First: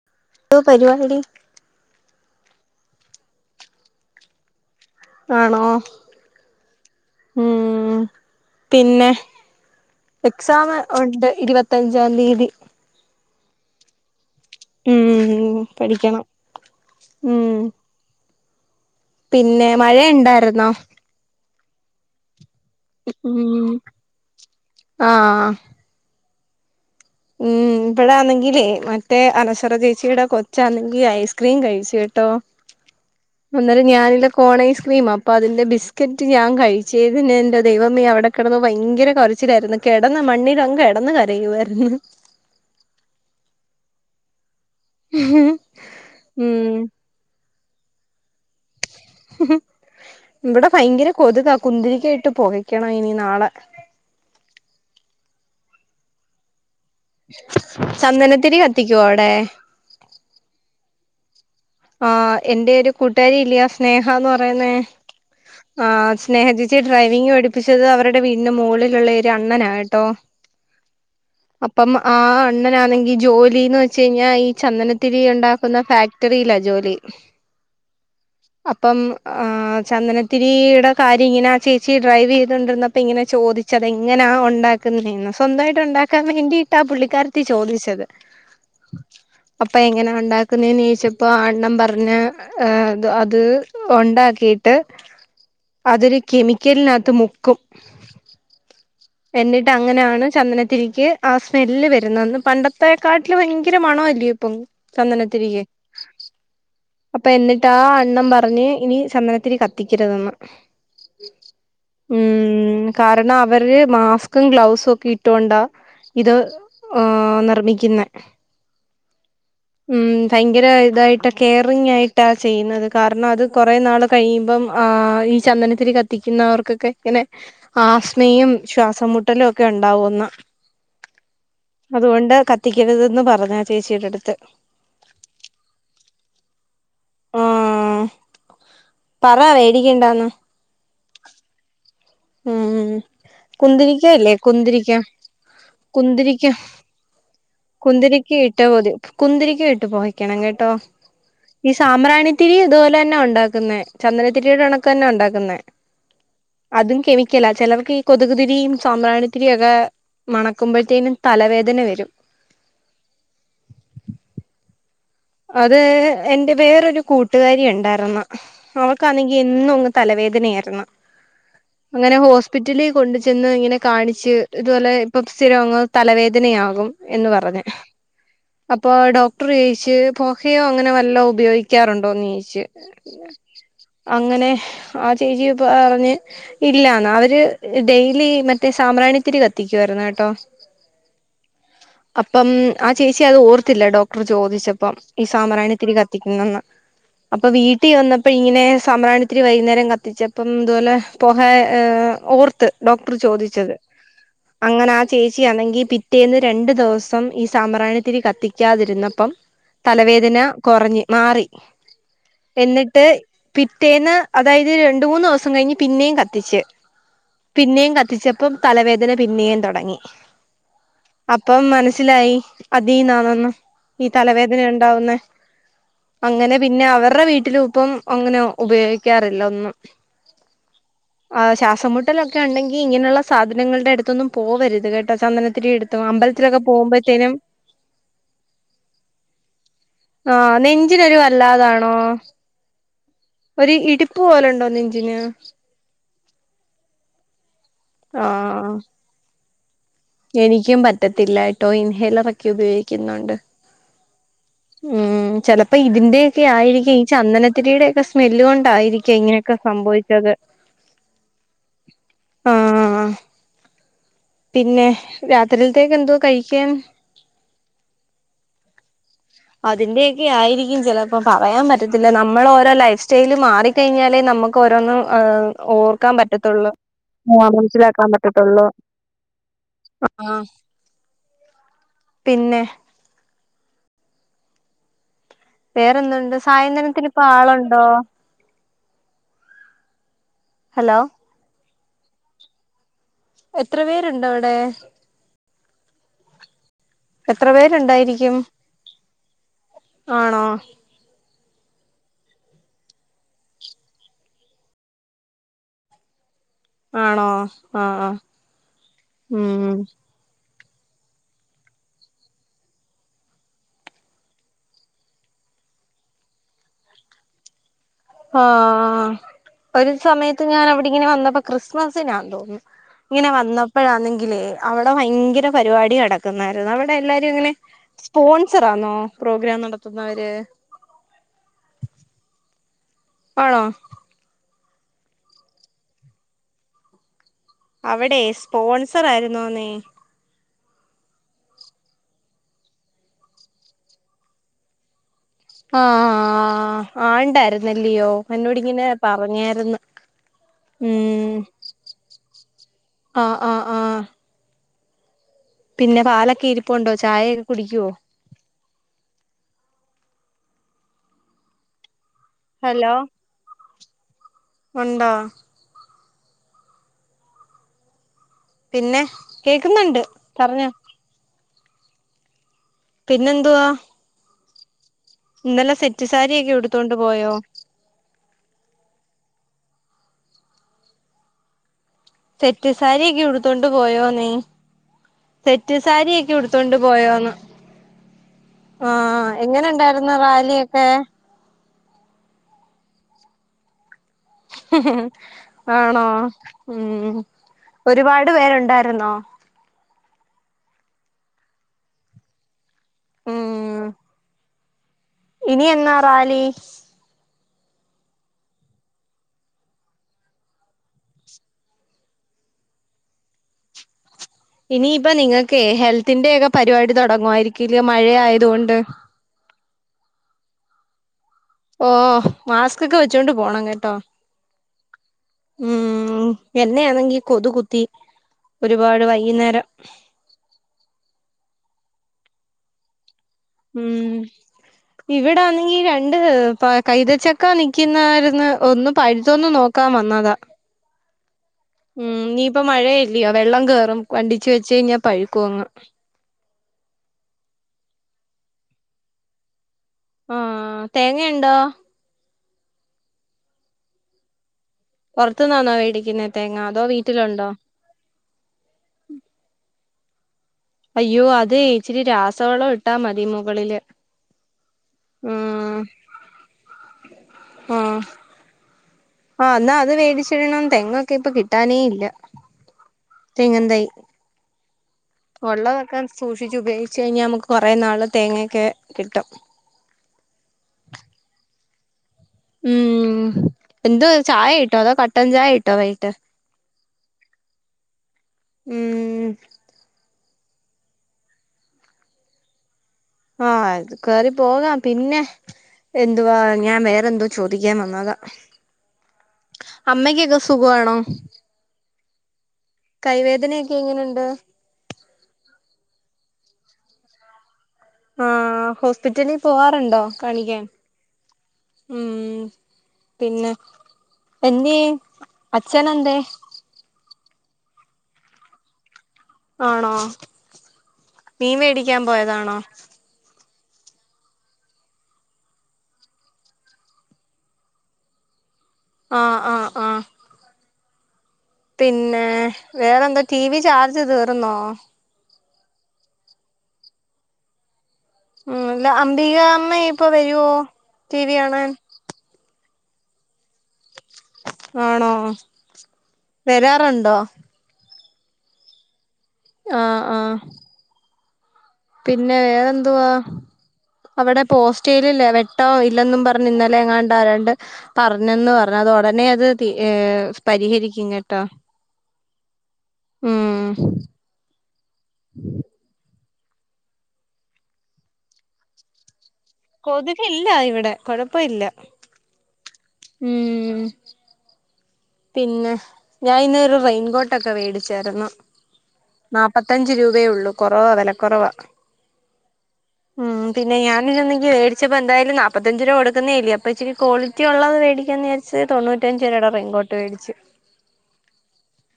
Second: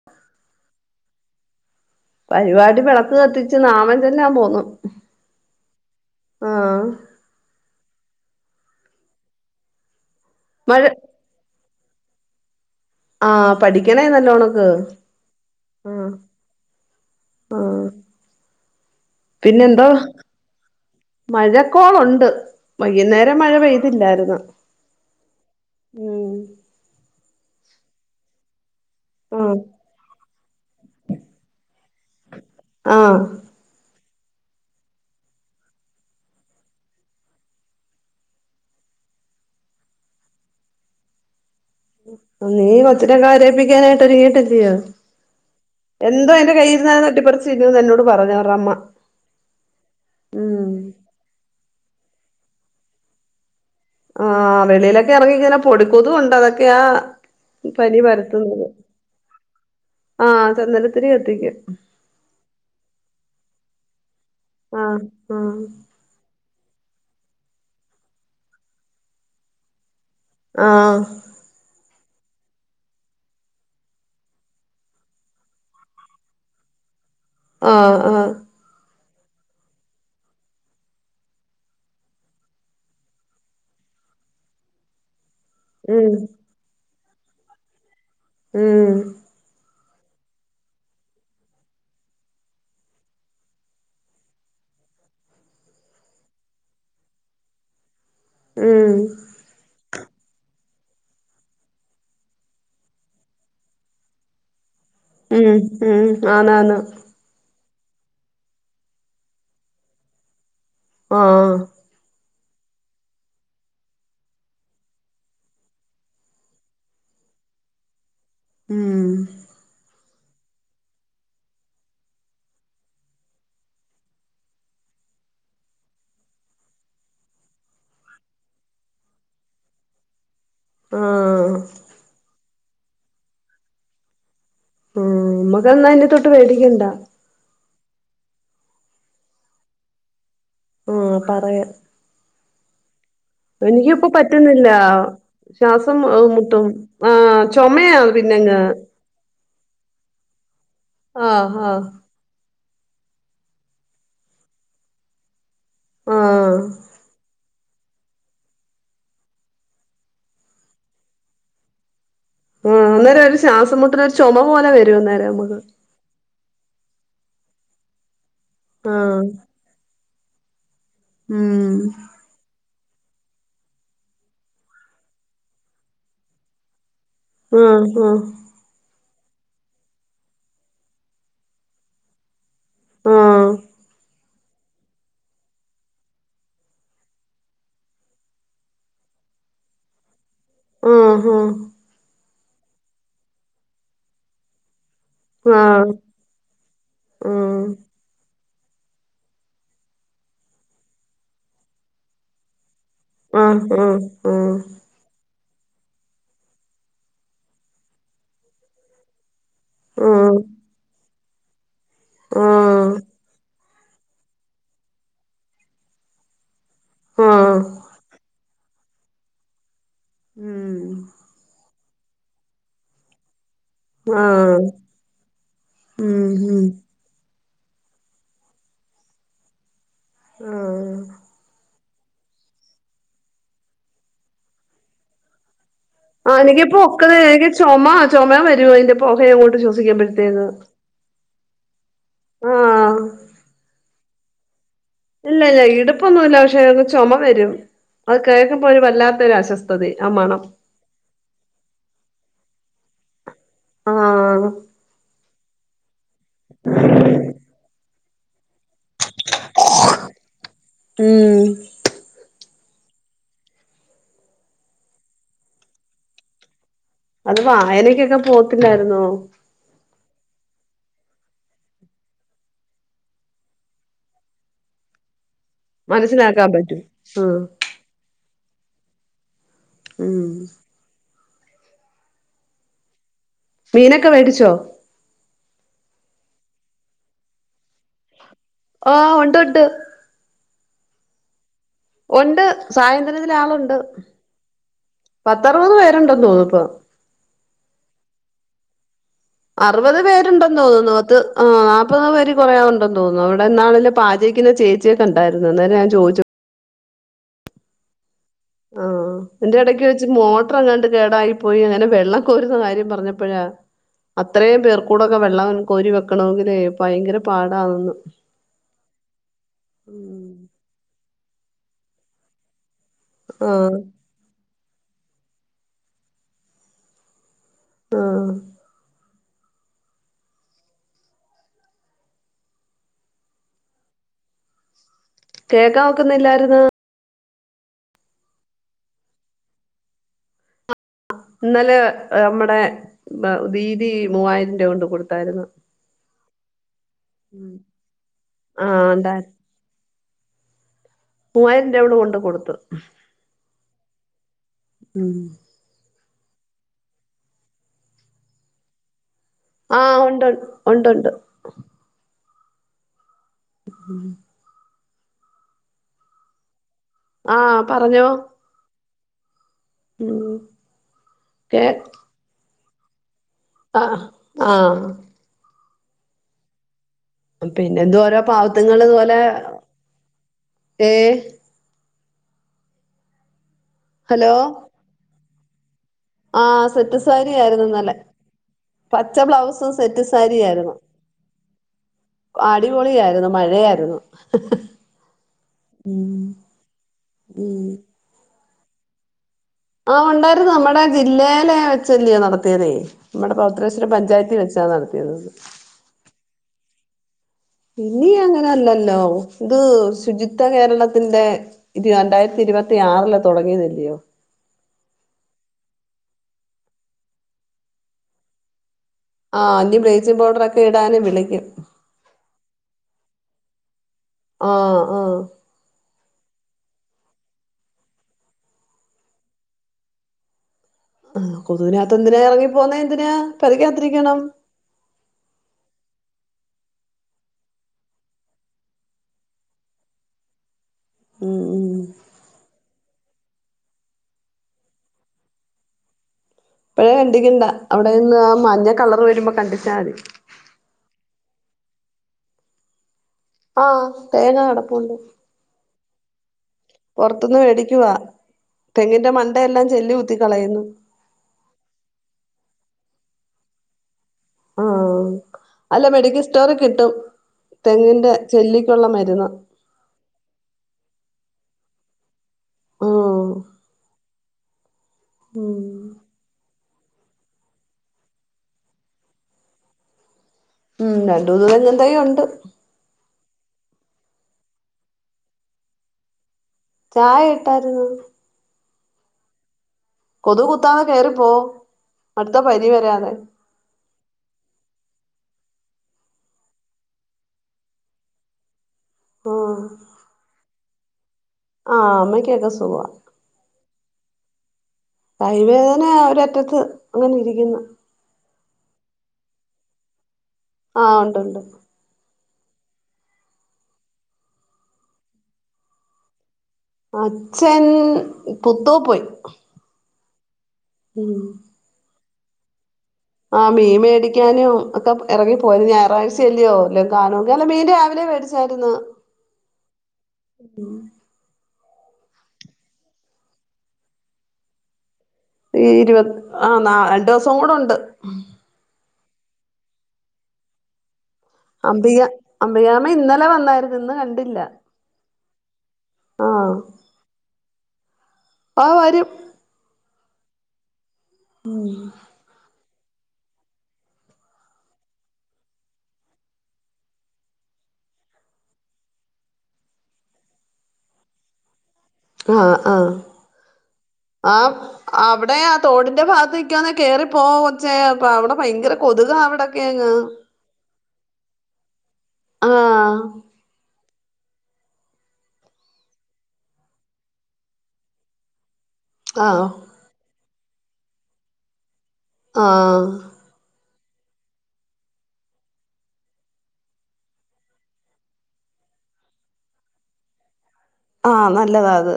[inaudible] ന്തോ പരിപാടി പരിപാടി വെളക്ക് കത്തിച്ച് നാമം ചൊല്ലാൻ പോവുന്നു. ആണോ? ഉം പിന്നെ? എക്സാം മഴ ഉണ്ട് ഇരുവെത്തഞ്ചാം തീയ്യെതി. ആഹ് പഠിക്കണെ നല്ലോണം. ഹ് ഉം ആഹ് പഠിക്കണം ഉം ആഹ് പിന്നെ മഴ ഇണ്ടായിര്ന്നോ? മഴക്കോള് ഉണ്ട്. വൈകുന്നേരം മഴ പെയ്തില്ലായിരുന്നു. ആഹ് ആഹ് ഉം ഉം ഇപ്പയാന്നെങ്കിലെ മ മറ്റെ ആഹ് അനശ്വര ചേച്ചിയുടെ കൊച്ചാന്നെങ്കി ഐസ്ക്രീം കഴിച്ച് കേട്ടോ. ആഹ് അന്നേരം ഞാൻ അതിന്റെ കോൺ ഐസ്ക്രീമാ. അപ്പ അതിന്റെ ബിസ്ക്കെറ്റ് ഞാൻ കഴിച്ചെ ഇതിന് എന്റെ ദൈവമേ അവ്ടെ കെടന്ന് ഭയങ്കര കൊരച്ചിലായിരുന്നു. കെടന്ന് മണ്ണിൽ അങ്ങ് കെടന്ന് കരയുവായിരുന്നു. നീ കൊച്ചിനെ കരയിപ്പിക്കാനായിട്ട് ഒരിങ്ങീട്ട് അല്ലിയോ? ഹു ഉം എന്തോ എന്റെ കയ്യിന്ന്‌ അത് തട്ടിപ്പറിച്ച് തിന്നുന്ന് എന്നോട് പറഞ്ഞു അവർടെ അമ്മ. ഇബെടെ ഭയങ്കര കൊത്കാ. കുന്തിരിക്കം ഇട്ട് പൊകയ്ക്കെണം ഇനി നാളെ ആഹ് വെളിയിലൊക്കെ എറങ്ങി ഇങ്ങനെ പൊടികൊതു ഉണ്ട് അതൊക്കെയാ പനി ചന്ദനത്തിരി പരത്തുന്നത് കത്തിക്കോ അയുടെ? ആഹ് ചന്ദനത്തിരി കത്തിക്കും. ആഹ് എന്റെ ഒരു കൂട്ടുകാരി ഇല്ലെ ആ സ്നേഹ എന്ന് പറയ്ന്നേ ആഹ് ആഹ് ആഹ് സ്നേഹ ചേച്ചിയെ ഡ്രൈവിംഗ് പഠിപ്പിച്ചെത് അവരുടെ വീട്ടിന് മോളിലുള്ള ഒരു അണ്ണനാ കേട്ടോ ആഹ്. അപ്പം ആ അണ്ണനാന്നെങ്കി ജോലിന്ന് വെച്ച് കഴിഞ്ഞാ ഈ ചന്ദനത്തിരി ഉണ്ടാക്കുന്ന ഫാക്ടറിയിലാ ജോ ജോലി. ആഹ് ആഹ് അപ്പം ആ ചന്ദനത്തിരിയിടെ കാര്യം ഇങ്ങനെ ആ ചേച്ചി ഡ്രൈവ് ചെയതോണ്ടിര്ന്നപ്പം ഇങ്ങനെ ചോദി ച്ചത് അത് എങ്ങനാ ഒണ്ടാക്കുന്നെന്ന്. സ്വന്തായിട്ട് ഉം ഒണ്ടാക്കാൻ വേണ്ടിട്ടാ പുള്ളിക്കാരെത്തി ചോദിച്ചെത്. ഉം അപ്പം എങ്ങനാ ഒണ്ടാക്കുന്നെന്ന് ചോയിച്ചെ പ്പം അണ്ണൻ പർൺ ഏഹ് അത് ഒണ്ടാക്കിട്ട് അത് ഒരു കെമിക്കെൽൻ അയത്ത് മുക്കും. ഉം എന്നിട്ട് അങ്ങനെയാണ് ചന്ദനത്തിരിക്ക് ആ സ്മെല്ല് വെര്ന്നെന്ന്. പണ്ടത്തെക്കാ ട്ടിലും ഭയങ്കര മണം വല്ലെ ഇപ്പം. ഉം ഉം ആന്ന് ആന്ന്. അപ്പം എന്നിട്ട് ആ അണ്ണം പറഞ്ഞ് ഇനി ചന്ദനത്തിരി കത്തിക്കെര്തെന്ന്. ആഹ് ആഹ് ഉം കാരണം അവര് മാസ്ക്കും ഗ്ലൗസും ഒക്കെ ഇട്ടോണ്ടാ ഇത് എഹ് നിർമ്മിക്കിന്നെ. ഉം ഉം ഭയങ്കര ഇതായിട്ട് കെയറിങ് ആയിട്ടാ ചെയ്യ്ന്നെത് കാരണം അത് കുറെ നാൾ കഴിയിമ്പം എഹ് ഈ ചന്ദനത്തിരി കത്തിക്കുന്നവെർക്കൊക്കെ ഇങ്ങനെ ആസ് മയും ശ്വാസം മുട്ടെലും ഒക്കെ ഇണ്ടാവുംന്ന്. ആഹ്. അതുകൊണ്ട് കത്തിക്കെരുതെന്ന് പറഞ്ഞ് ആ ചേച്ചി എന്റെ അട്ത്ത്. ആ നമ്മെക്ക് എന്നാ ഇനി തൊട്ട് വേടിക്കെണ്ടാ. ആഹ് പറ വേടിക്കെണ്ടാന്ന്. ആഹ് പറയാം. ഉം കുന്തിരിക്ക എനിക്കിപ്പോ ഇല്ലേ പറ്റുന്നില്ല. കുന്തിരിക്ക ശ്വാസം കുന്തിരിക്ക മുട്ടും ആ ചുമയാ പിന്നെങ് കുന്തിരിക്കം ഇട്ട് പുകക്കണം കേട്ടോ ആഹ് ഈ ആഹ് സാമ്പ്രാണി ത്തിരി ഇതുപോലെ തന്നെ ഉണ്ടാക്കുന്നേ ചന്ദനത്തിരിയുടെ കണക്ക് തന്നെയാ ഉണ്ടാക്കുന്നേ ആഹ് അതും കെമിക്കല ചിലർക്ക് ഈ കൊതുക് തിരിയും സമ്പ്രാണിതിരിയും ഒക്കെ മണക്കുമ്പോഴ് തേനും തലവേധന വരും ആ അന്നേരം ഒരു ശ്വാസം മുട്ടൽ ഒരു ചുമ പോലെ വരും അന്നേരം നമുക്ക് അത് എന്റെ വേറൊരു കൂട്ടുകാരി ഉണ്ടായിരുന്നു ആഹ് അവൾക്കാന്നെങ്കി എന്നും തലവേധനയായിരുന്ന് ഉം ഉം അങ്ങനെ ഹോസ്പിറ്റലിൽ കൊണ്ട് ചെന്ന് ഇങ്ങനെ കാണിച്ച് ഇതുപോലെ ഇപ്പം സ്ഥിരംഅങ്ങ് തലവേധനയാകും എന്ന് പറഞ്ഞ് ആഹ് അപ്പൊ ഡോക്ടർ ചോയിച്ച് പൊഘയോ അങ്ങനെ വല്ലോം ഉപയോഗിക്കാറുണ്ടോന്ന് ചോയ്ച്ചു ആഹ് അങ്ങനെ ആ ചേച്ചി ഇപ്പൊ അറിഞ്ഞ് ഇല്ലാന്ന് അവര് ഡെയ്ലി മറ്റേ സമ്പ്രാണിതിരി കത്തിക്കുവായിരുന്നു കെട്ടോ ഉം ഹും അപ്പം ആ ചേച്ചി അത് ഓർത്തില്ല ഡോക്ടർ ചോദിച്ചപ്പം ഈ ആഹ് സാമ്പ്രാണി തിരി ആഹ് കത്തിക്കുന്നെന്ന് ആഹ് അപ്പൊ വീട്ടിവന്ന് അപ്പ ഇങ്ങനെ സമ്പ്രാണിതിരി വൈകുന്നേരം കത്തിച്ചപ്പം ഇതുപോലെ പുഹേ ഓർത്ത് ഡോക് ക്ടർ ചോദിച്ചത് ആഹ് ആഹ് ആഹ് ആഹ് അങ്ങന ആ ചേച്ചിയാന്നെങ്കി പിറ്റേന്ന് രണ്ട് ദിവസം ഈ സമ്പ്രാണിതിരി കത്തിക്കാതിരുന്നപ്പം ആഹ് തലവേധന കുറഞ്ഞ് മാറി ആഹ് എന്നിട്ട് പിറ്റേന്ന് അതായത് രണ്ട് മൂന്ന് ദിവസം കഴിഞ്ഞ് പിന്നെയും കത്തിച്ച് ആഹ് പിന്നെയും കത്തിച്ചപ്പോ പ്പം തലവേധന പിന്നെയും തുടങ്ങി ഉം അപ്പം മനസ്സിലായി അതീന്നാന്നെന്ന് ഈ തലവേ ആഹ് ധന ഉണ്ടാവുന്നേ ഉം അങ്ങനെ ഉം പിന്നെ അവർടെ വീട്ടിലുപ്പം അങ്ങനെ ഉപയോഗിക്കാറില്ല ഒന്നും ആഹ് ആ ശ്വാസമുട്ടലൊക്കെ ഉണ്ടാകില് ഇങ്ങനെയുള്ള സാധനങ്ങളുടെ അടുത്തൊന്നും പോവരുത് കേട്ടോ ചന്ദനത്തിരിയുടെ അടുത്ത് തൊഴാ ആഹ് അമ്പലത്തിലൊക്കെ എനിക്കിപ്പോ ഒക്കത് പോകുമ്പോഴത്തേനും എനിക്ക് ചുമ ചുമാ വരുവതിൻ്റെ പുകയങ്ങോട്ട് ശോഷിക്കുമ്പോഴേക്കും ആ നെഞ്ചിനൊരു വല്ലാതാണോ ആഹ് ഒരു ഇടിപ്പ് പോലുണ്ടോ നെഞ്ചി ഇല്ല ഇല്ല ഇടുപ്പൊന്നുല്ല പക്ഷെ ചുമ വരും അത് കേൾക്കുമ്പോ ആഹ് ഒരു വല്ലാത്തൊരു അസ്വസ്ഥ ത്തതയ് ആ മ എനിക്കും പറ്റത്തില്ലാട്ടോ ഇൻഹേലർ ഒക്കെ ഉപയോഗിക്കുന്നുണ്ട് ആഹ് ഉം ചിലപ്പോ ഇതിൻ്റെയൊക്കെ ആയിരിക്കും ഈ ചന്ദനത്തിരിയുടേക്കെ സ്‌മെൽ കൊണ്ടായിരിക്കും ക്കെ ഇങ്ങനെക്കെ സംഭവിച്ചത് ഉം ആ പിന്നെ രാത്രിത്തിലേക്ക് എന്തോ കഴിക്കാൻ അത് വായനക്കൊക്കെ പോകത്തില്ലാരുന്നോ അതിന്റെയൊക്കെ ആയിരിക്കും ചിലപ്പോ പറയാൻ പറ്റത്തില്ല നമ്മള് ഓരോ ലൈഫ് സ്റ്റൈല് മാറി ക്കഴിഞ്ഞാലേ നമുക്ക് ഓരോന്ന് ഹ് ഓർക്കാൻ മനസ്സിലാക്കാൻ പറ്റത്തൊള്ളൂ പറ്റും ആഹ് മനസ്സിലാക്കാൻ പറ്റത്തൊള്ളൂ ഉം ആ പിന്നെ മീനൊക്കെ വേടിച്ചോ വേറെന്തുണ്ട് സായന്ധനത്തിന് ഇപ്പോ ആളുണ്ടോ ഓ ഉണ്ട് ഉണ്ട് ഹലോ ഉണ്ട് സായന്തനത്തില് ആള് ഉണ്ട് എത്ര പേരുണ്ട് അവിടെ പത്ത് അറുപത് പേരുണ്ട്ന്ന് തോന്നുന്നു ഇപ്പോ എത്ര പേരുണ്ടായിരിക്കും അറുപത് ആണോ പേരുണ്ടെന്ന് തോന്നുന്നു അത് ആഹ് അപ്പോ അവര് കുറേ ഉണ്ടെന്ന് തോന്നുന്നു അവിടെ ഇന്നാളിലേ പാചയ്ക്കുന്ന ചേച്ചിയെ കണ്ടായിരുന്നു അന്നേരം ഞാൻ ചോദിച്ചു ആണോ ആഹ് ആഹ് എന്നിട്ട് എടക്ക് വെച്ച് മോ ട്ടറങ്ങട്ട് കേടായി പോയി അങ്ങനെ വെള്ളം കോരുന്ന കാര്യം പറഞ്ഞപ്പഴാ അത്രയും പേർക്കൂടൊക്കെ വെള്ളം കോരി വെക്കണോങ്കിലേ ഭയങ്കര പാടാണെന്ന് ആഹ് ഒരു ഉം സമയത്ത് ഞാൻ അവിടിങ്ങനെ വന്നപ്പോ ക്രിസ്മസിനാന്ന് തോന്നുന്നു ഇങ്ങനെ ആ വന്നപ്പഴാന്നെങ്കിലേ അവിടെ ഭയങ്കര പരിപാടി നടക്കുന്നായിരുന്നു അവിടെ എല്ലാരും അങ്ങനെ ആ സ്പോൺസറാന്നോ പ്രോഗ്രാം നടത്തുന്നവര് ആണോ കേക്കാൻ ഒക്കുന്നില്ലായിരുന്ന് അവിടെ സ്പോൺസറ് ആയിരുന്നോന്നേ ഇന്നലെ നമ്മടെ ദീതി മൂവായിരം രൂപ കൊണ്ട് കൊടുത്തായിരുന്നു ആ ആ ആണ്ടായ്ര്ന്നല്യ യോ, ആ എന്നോടിങ്ങിനെ ഉണ്ടായിരുന്നു പറഞ്ഞാര്ന്ന്. മ്. മൂവായിരം രൂപ അവള് കൊണ്ടെ കൊടുത്തു ആഹ് ആഹ് ആഹ് ഉം പിന്നെ പാലൊക്കെ ഇരിപ്പുണ്ടോ ചായയൊക്കെ കുടിക്കുവോ ആഹ് ഉണ്ട് ഉണ്ടുണ്ട്. ഹലോ. [inaudible] ഉണ്ടോ? ആ പറഞ്ഞോ. പിന്നെ? കേക്ക് ന്ന്ണ്ട് പർഞ്ഞോ. കേക് പിന്നെന്തുവാ? അ ആ ആഹ് ഇന്നലെ സെറ്റ് സാരിയൊക്കെ ഉട്ത്തോണ്ട് പോയോ? പിന്നെന്തുവാ ഓരോ പാവത്ത്ങ്ങള് ത് ഓലെ ഏഹ് സെറ്റ്സാരിയൊക്കെ ഉട്ത്തോണ്ട് പോയോ നീ. സെറ്റ് സാരിയൊക്കെ ആ ഉടുത്തോണ്ട് പോയോന്ന് സെറ്റ്സാരിയാര്ന്ന് ന്നലെ. പച്ച ആഹ് എങ്ങനെ ബ്ലൗസു സെറ്റ് ഉണ്ടായിരുന്നു സാരിയാര്ന്ന്. റാലിയൊക്കെ അടിപൊളിയാര്ന്നു മഴയാര്ന്ന്. ആണോ ഉം ഉം ഒരുപാട് പേരുണ്ടാര്ന്നൊ? ആ ഉണ്ടാര്ന്നു നമ്മടെ ജില്ലേലെ വെച്ചല്ലയൊ നടത്ത്യേതെ, നമ്മടെ ഉം പൗത്രേസരം പഞ്ചായത്തി വെച്. ച്ചാ നടത്ത്യേത്. ഇനി എന്നാ റാലി? ഇനി അങ്ങനെയല്ലല്ലൊ ഇത് ശുചിത്വ കേരളത്തിന്റെ ഇത് രണ്ടായിര്ത്തിരുപത്തി ആറില് തൊടങ്ങീതല്യ യോ? ഇനിയിപ്പ നിങ്ങക്കെ ഹെൽത്തിന്റെയൊക്കെ പരിപാടി തൊട്ങ്ങുവായിര്ക്കുല്ലെ മഴ ആയതുകൊണ്ട്. ആ ഇനി ബ്ലീച്ചിങ് പൗഡറൊക്കെ ഇടാന് വിളിക്കും. ഓ മാസ്കൊക്കെ വെച്ചോണ്ട് പോണം കെട്ടോ. ആഹ് ആഹ് മ്. എന്നേയാന്നെങ്കി കൊതു കുത്തി. ഒരുപാട് വൈകിന്നേരം. ആഹ്. കൊതുവിനാത്ത്ന്നെന്തിനാ എർങ്ങിപ്പൊന്നേന്തിനാ? ഉം ഇവിടാന്നെങ്ങി രണ്ട് പ കൈതച്ചക്ക നിക്ക്യുന്നാര്ന്ന് ഒന്ന് പഴുത്തൊന്നു നോക്കാൻ വന്നതാ. ഉം ഉം ഉം മ്. നിയിപ്പം മഴയല്ല്യൊ വെള്ളം കേറും. വണ്ടിച്ച് വെച്ചെയ്ഞ്ഞാ പഴുക്കു അങ്ങ്. ഇപ്പഴേ കണ്ടിക്കണ്ട അവിടെ നിന്ന് മഞ്ഞ കളറ് വരുമ്പൊ കണ്ടിച്ചാ തി. ആഹ് തേങ്ങ ഉണ്ടോ ആഹ് തേങ്ങ കെടപ്പുണ്ട് പൊറത്തൂനാന്നോ മേടിക്കുന്ന തേങ്ങാ പൊറത്തുന്ന് മേടിക്കുവാ തെങ്ങിന്റെ മണ്ട എല്ലാം ചെല്ലികുത്തി കളയുന്നു അയ്യോ അതേ ഇച്ചിരി രാസവളം ഇട്ടാ മതി മുകളില് ആഹ് ഉം അല്ല മെഡിക്കൽ സ്റ്റോറിൽകിട്ടും ആഹ് തെങ്ങിന്റെ ചെല്ലിക്കൊള്ള മരുന്ന് ആഹ് എന്ന അത് വേടിച്ചിടണം തെങ്ങൊക്കെ ഇപ്പൊ കിട്ടാനേ ഇല്ല ആഹ് തെങ്ങുംതൈ ഉം ഒള്ള തൊക്കെ സൂക്ഷിച്ചു ഉപയോഗിച്ച് കഴിഞ്ഞ നമുക്ക് കൊറേ നാള് തേങ്ങെക്കെ കിട്ടും ഉം രണ്ടൂന്ന് തെങ്ങും തൈയൊണ്ട് ഉം എന്തുവ ചായയിട്ടോ അതോ കട്ടൻചായിട്ടൊ വൈട്ട് ചായ ഇട്ടായിരുന്നു ഉം കൊതുകുത്താതെ കേറിപ്പോ അടുത്ത പനി വരാതെ ആഹ് ത് കേറി പോകാം പിന്നെ എന്തുവാ ഞാൻ വേറെന്തോ ചോദിക്കാൻ വന്നതാ ആഹ് അമ്മയ്ക്കൊക്കെ സുഖവാണോ ആഹ് അമ്മയ്ക്കെക്കെ സുഖവ കൈവേദനേക്കെ എങ്ങനുണ്ട് കൈവേദന ഒരറ്റത്ത് അങ്ങനെ ഇരിക്കുന്ന് ആഹ് ഹോസ്പിറ്റലി പോവാറുണ്ടോ കാണിക്കാൻ ആഹ് ഒണ്ടൊണ്ട് ഉം പിന്നെ എന്ത്യേ അച്ഛനെന്തേ അച്ഛൻ പുത്തു പോയി ആണോ ഉം മീമ്മേടിക്കാൻ പോയതാണോ ആഹ് മീൻ മേടിക്കാനും ഒക്കെ എറങ്ങിപ്പോയു ഞായറാഴ്ച അല്ല്യോ വല്ലോകാണൂങ്കി അല്ല മീൻ രാവിലെ മേടി ച്ചാര്ന്ന് ആഹ് ആഹ് ആഹ് ഉം പിന്നെ വേറെന്തോ ടി വി ചാർജ് തീർന്നോ ഈ ഇരുവത് ആഹ് നാള് രണ്ടൂസം കൂടോണ്ട് ഉം അല്ല അംബികാമ്മ ഇപ്പൊ വരുവോ ടി വി കാണാൻ അംബിക അംബികാമ ഇന്നലെ വന്നാരുന്നു ഇന്ന് കണ്ടില്ല ആണോ ആഹ് വെരാറൊണ്ടോ ആഹ് വരും ആഹ് ആഹ് ഉം പിന്നെ വേറെന്തുവാ അവടെ പോസ്റ്റേലില്ല് വെട്ടോ ഇല്ലെന്നും പറഞ്ഞ് ഇന്നലെങ്ങാണ്ട് ആരാണ്ട് പറഞ്ഞെന്ന് പറഞ്ഞ് അത് ഒടനെ അത് ഏഹ് പരിഹരിക്കും കെട്ടോ ആഹ് ആഹ് ആം അവിടെ ആ തോടിന്റെ ഭാഗത്തിക്കാന്നെ കേറിപ്പോകൊച്ചേ അപ്പ അവടെ ഭയങ്കര കൊതുകാ അവടെ കൊതുകില്ല ഇവിടെ കൊഴപ്പവില്ല ആഹ് ഉം പിന്നെ ഞാൻ ഇന്നൊരു റെയിൻകോട്ടൊക്കെ വേടിച്ചാരുന്നു ആഹ് നാപ്പത്തഞ്ച് രൂപയെ ഒള്ളൂ കൊറവാ വെലക്കൊറവാ ആഹ് ഉം പിന്നെഞാാനെി മേിച്ചപ്പോ എന്തായാല നാല്പ്പത്തഞ്ച് രൂപ കൊടുക്കുന്നേല്ലേ അപ്പപ്പോ ഇച്ചിരി കോളി കുറ്റ ഉള്ളത് മേടിക്കന്ന് വിചാരിത് തൊണ്ണൂറ്റഞ്ചരട ഇങ്ങോട്ട് മേടിച്ചു ആഹ് നല്ലതാത്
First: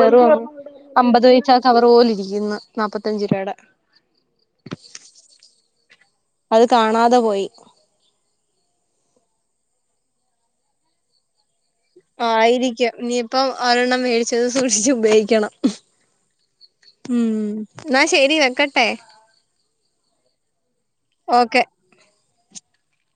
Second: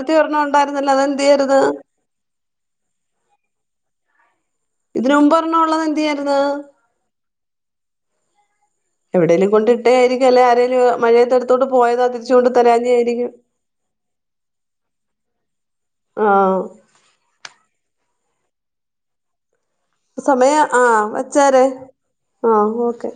വെറു അമ്പത് വഴച്ചാ കവർ പോലെ ഇരിക്കുന്നു നാപ്പത്തഞ്ച രൂപയുടെ ഇതിന മുമ്പ്ഞ്ഞ ഉുള്ളത് എന്തേ അത് കാണാതെ പോയി എവിടെങ്കിലും കൊണ്ട ഇട്ടായിരിക്കുംല്ല ആരേലും മഴയെടുത്ത് ട്ട പോയത ആ ആയിരിക്ക ഇനീയിപ്പം ഒരെണ്ണം മേടിച്ചത് സൂക്ഷിച്ചു ഉപയോഗിക്കണം ആഹ ഉം എന്നാ ശരി വെക്കട്ടെ സമയ ആഹ വച്ചാര ഓക്കെ ആഹ ഓക്കെ